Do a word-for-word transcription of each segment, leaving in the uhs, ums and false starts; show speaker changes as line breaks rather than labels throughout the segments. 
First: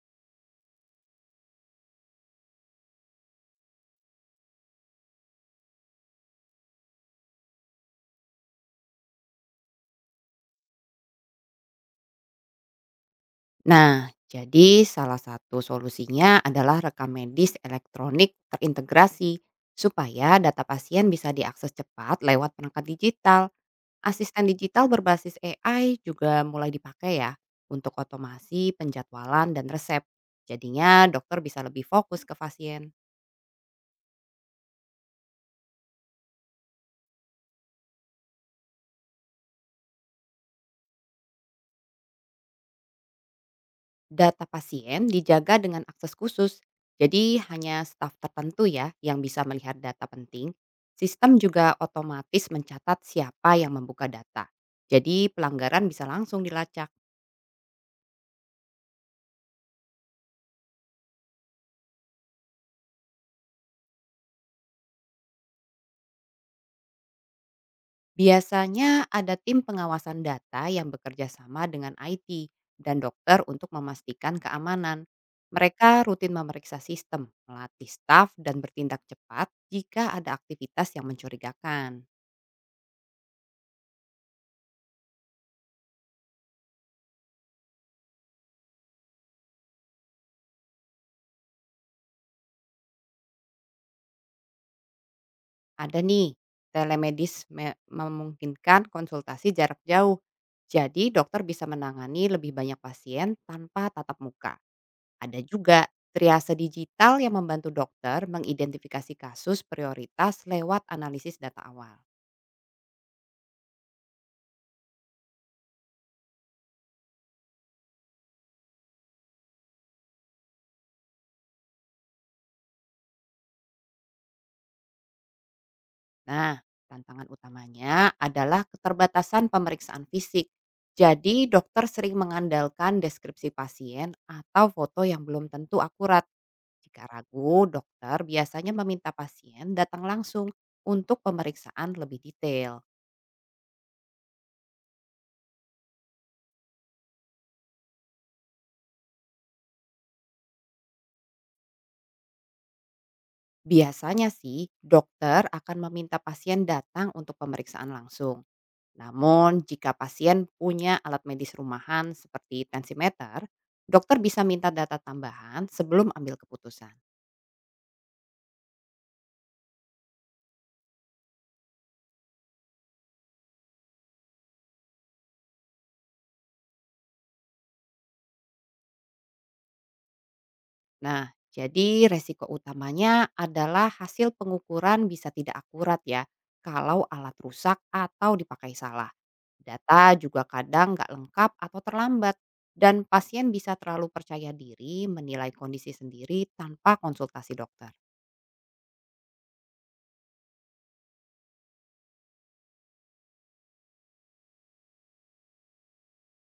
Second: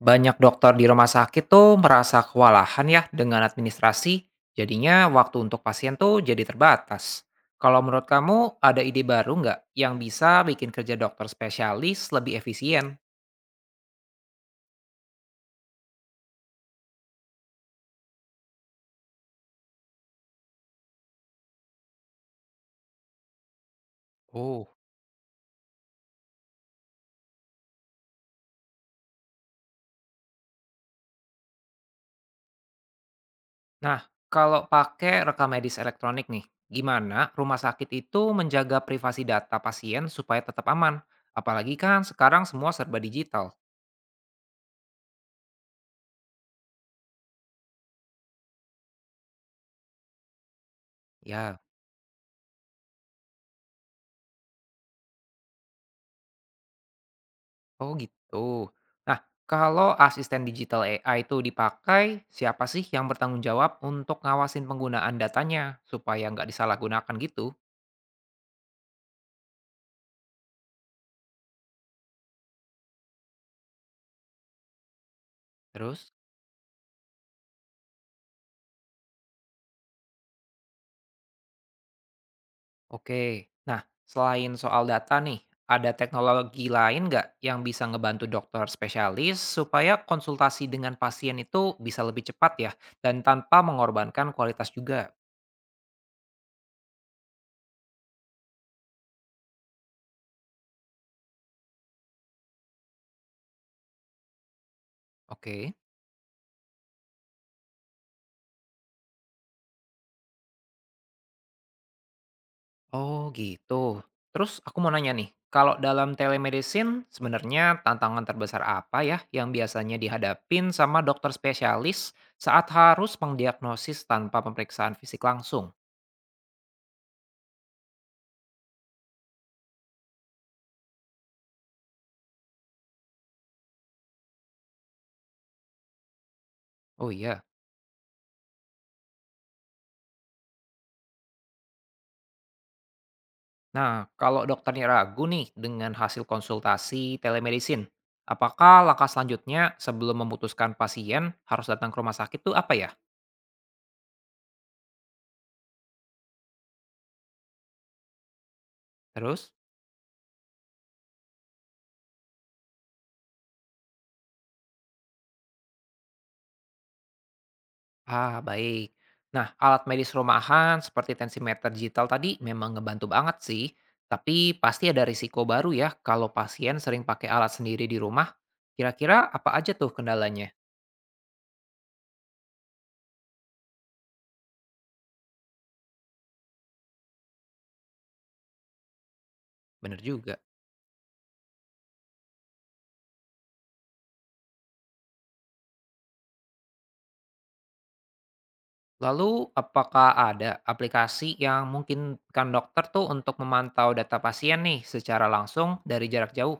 Banyak dokter di rumah sakit tuh merasa kewalahan ya dengan administrasi, jadinya waktu untuk pasien tuh jadi terbatas. Kalau menurut kamu ada ide baru nggak yang bisa bikin kerja dokter spesialis lebih efisien?
Nah, jadi salah satu solusinya adalah rekam medis elektronik terintegrasi supaya data pasien bisa diakses cepat lewat perangkat digital. Asisten
Oh.
digital berbasis A I juga mulai dipakai ya untuk otomasi penjadwalan dan resep. Jadinya dokter bisa lebih fokus ke pasien.
Nah, kalau pakai rekam medis elektronik nih, gimana rumah sakit itu menjaga privasi data pasien supaya tetap aman? Apalagi kan sekarang semua serba digital.
Data pasien dijaga dengan akses khusus, jadi hanya staf tertentu ya yang bisa melihat data penting. Sistem
Ya.
juga otomatis mencatat siapa yang membuka data. Jadi pelanggaran bisa langsung dilacak.
Oh gitu. Nah, kalau asisten digital A I itu dipakai, siapa sih yang bertanggung jawab untuk ngawasin penggunaan datanya supaya nggak disalahgunakan gitu?
Biasanya ada tim pengawasan data yang bekerja sama dengan I T dan dokter untuk memastikan keamanan. Mereka
Terus,
rutin memeriksa sistem, melatih staf, dan bertindak cepat jika ada aktivitas yang mencurigakan.
oke. Nah, selain soal data nih, ada teknologi lain nggak yang bisa ngebantu dokter spesialis supaya konsultasi dengan pasien itu bisa lebih cepat ya dan tanpa mengorbankan kualitas juga?
Ada nih, telemedis me- memungkinkan konsultasi jarak jauh. Jadi dokter bisa menangani lebih banyak pasien tanpa tatap muka. Ada
Oke.
juga triase digital yang membantu dokter mengidentifikasi kasus prioritas lewat analisis data awal.
Oh gitu. Terus aku mau nanya nih, kalau dalam telemedicine sebenarnya tantangan terbesar apa ya yang biasanya dihadapin sama dokter spesialis saat harus mendiagnosis tanpa pemeriksaan fisik langsung?
Nah, tantangan utamanya adalah keterbatasan pemeriksaan fisik. Jadi dokter sering mengandalkan deskripsi pasien atau foto yang belum tentu akurat. Jika
Oh iya.
ragu, dokter biasanya meminta pasien datang langsung untuk pemeriksaan lebih detail.
Nah, kalau dokternya ragu nih dengan hasil konsultasi telemedicine, apakah langkah selanjutnya sebelum memutuskan pasien harus datang ke rumah sakit tuh apa ya?
Biasanya sih, dokter akan meminta pasien datang untuk pemeriksaan langsung.
Terus?
Namun, jika pasien punya alat medis rumahan seperti tensimeter, dokter bisa minta data tambahan sebelum ambil keputusan.
Ah, baik. Nah, alat medis rumahan seperti tensimeter digital tadi memang ngebantu banget sih. Tapi pasti ada risiko baru ya kalau pasien sering pakai alat sendiri di rumah. Kira-kira apa aja tuh kendalanya?
Nah, jadi resiko utamanya adalah hasil pengukuran bisa tidak akurat ya kalau alat rusak atau dipakai salah.
Bener
Data
juga.
juga kadang nggak lengkap atau terlambat dan pasien bisa terlalu percaya diri menilai kondisi sendiri tanpa konsultasi dokter.
Lalu, apakah ada aplikasi yang mungkin kan dokter tuh untuk memantau data pasien nih secara langsung dari jarak jauh?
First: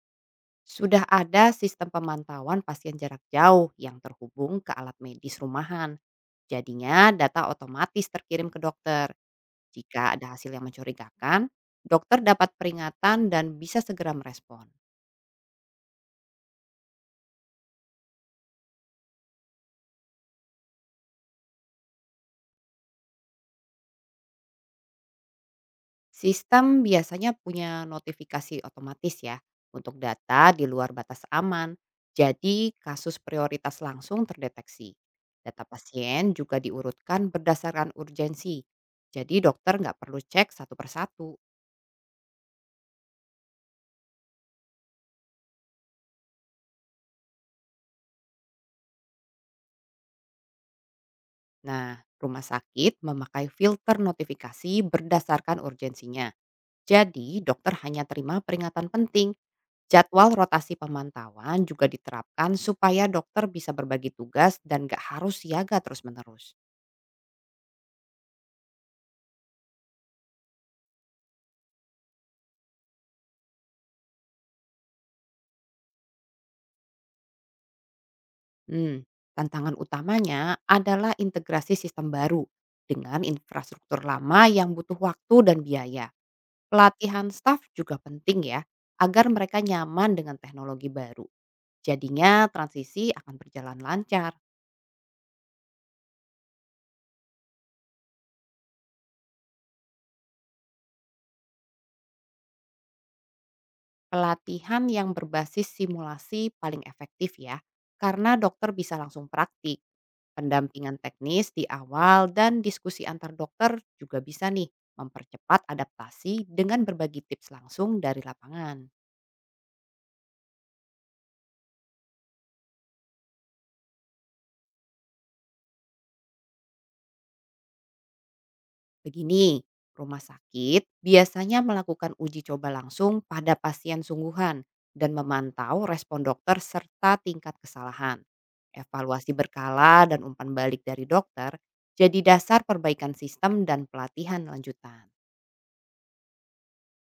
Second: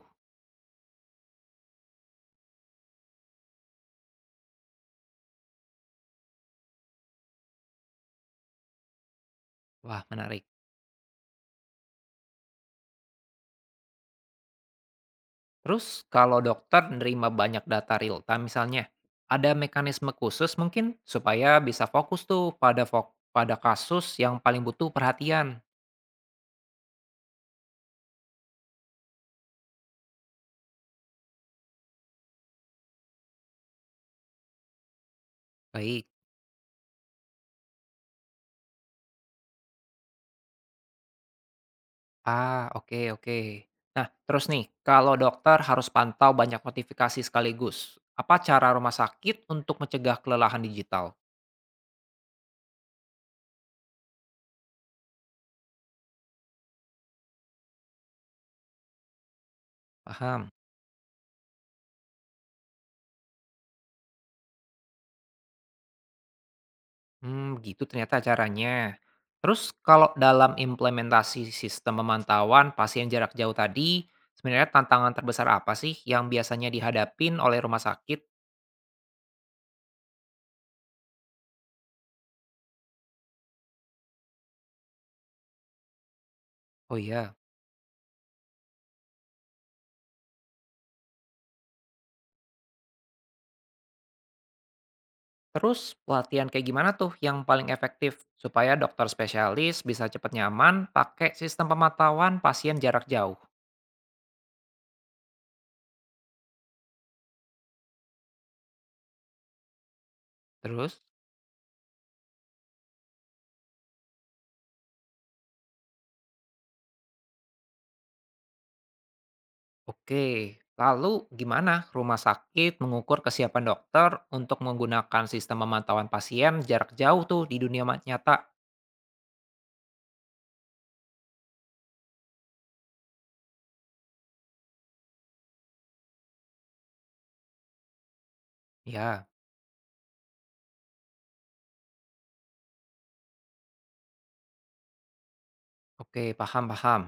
Sudah ada sistem pemantauan pasien jarak jauh yang terhubung ke alat medis rumahan. Jadinya data otomatis terkirim ke dokter. Jika
Wah,
ada
menarik.
hasil yang mencurigakan, dokter dapat peringatan dan bisa segera merespon.
Terus kalau dokter nerima banyak data real time misalnya, ada mekanisme khusus mungkin supaya bisa fokus tuh pada fok- pada kasus yang paling butuh perhatian.
Sistem biasanya punya notifikasi otomatis ya untuk data di luar batas aman. Jadi kasus prioritas langsung terdeteksi. Data
Baik.
pasien juga diurutkan berdasarkan urgensi. Jadi dokter nggak perlu cek satu persatu.
Ah, oke oke. Nah, terus nih, kalau dokter harus pantau banyak notifikasi sekaligus, apa cara rumah sakit untuk mencegah kelelahan digital?
Nah, rumah sakit memakai filter notifikasi berdasarkan urgensinya. Jadi dokter hanya terima peringatan penting. Jadwal
Paham.
rotasi pemantauan juga diterapkan supaya dokter bisa berbagi tugas dan gak harus siaga terus-menerus.
Mmm, gitu ternyata caranya. Terus kalau dalam implementasi sistem pemantauan pasien jarak jauh tadi, sebenarnya tantangan terbesar apa sih yang biasanya dihadapin oleh rumah sakit?
Hmm, Tantangan utamanya adalah integrasi sistem baru dengan infrastruktur lama yang butuh waktu dan biaya.
Oh
Pelatihan
iya,
staf juga penting ya, agar mereka nyaman dengan teknologi baru. Jadinya transisi akan berjalan lancar.
terus pelatihan kayak gimana tuh yang paling efektif supaya dokter spesialis bisa cepat nyaman pakai sistem pemantauan pasien jarak jauh?
Pelatihan yang berbasis simulasi paling efektif ya, karena dokter bisa langsung praktik. Pendampingan
Terus?
teknis di awal dan diskusi antar dokter juga bisa nih mempercepat adaptasi dengan berbagi tips langsung dari lapangan.
Oke, lalu gimana rumah sakit mengukur kesiapan dokter untuk menggunakan sistem pemantauan pasien jarak jauh tuh di dunia ma nyata?
Begini, rumah sakit biasanya melakukan uji coba langsung pada pasien sungguhan dan memantau respon dokter serta tingkat kesalahan.
Ya,
Evaluasi berkala dan umpan balik dari dokter jadi dasar perbaikan sistem dan pelatihan lanjutan.
oke, paham, paham.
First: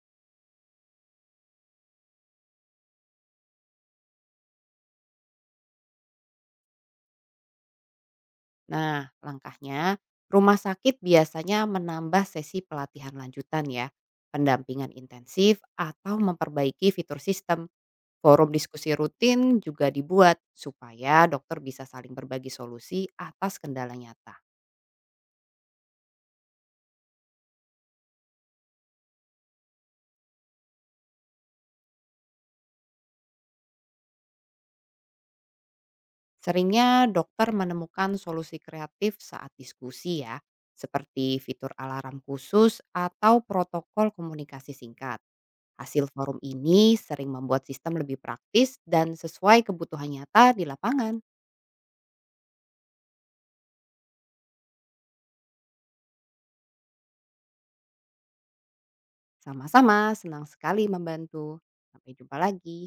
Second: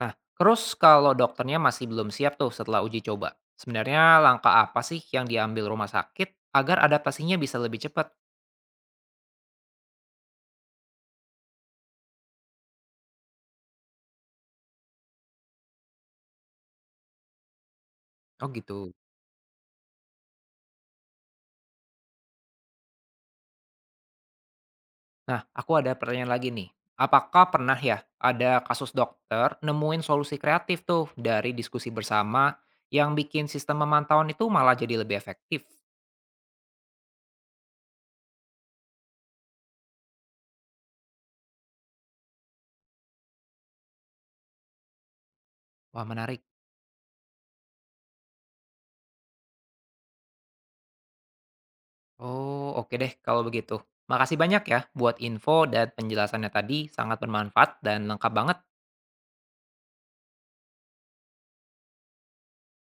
Nah, terus kalau dokternya masih belum siap tuh setelah uji coba, sebenarnya langkah apa sih yang diambil rumah sakit agar adaptasinya bisa lebih cepat?
Nah, langkahnya, rumah sakit biasanya menambah sesi pelatihan lanjutan ya, pendampingan intensif atau memperbaiki fitur sistem.
Oh
Forum
gitu.
diskusi rutin juga dibuat supaya dokter bisa saling berbagi solusi atas kendala nyata.
Nah, aku ada pertanyaan lagi nih. Apakah pernah ya ada kasus dokter nemuin solusi kreatif tuh dari diskusi bersama yang bikin sistem pemantauan itu malah jadi lebih efektif?
Seringnya dokter menemukan solusi kreatif saat diskusi ya, seperti fitur alarm khusus atau protokol komunikasi singkat.
Wah,
Hasil forum
menarik.
ini sering membuat sistem lebih praktis dan sesuai kebutuhan nyata di lapangan.
Oh, oke deh kalau begitu. Makasih banyak ya buat info dan penjelasannya tadi, sangat bermanfaat dan lengkap banget.
Sama-sama, senang sekali membantu. Sampai jumpa lagi.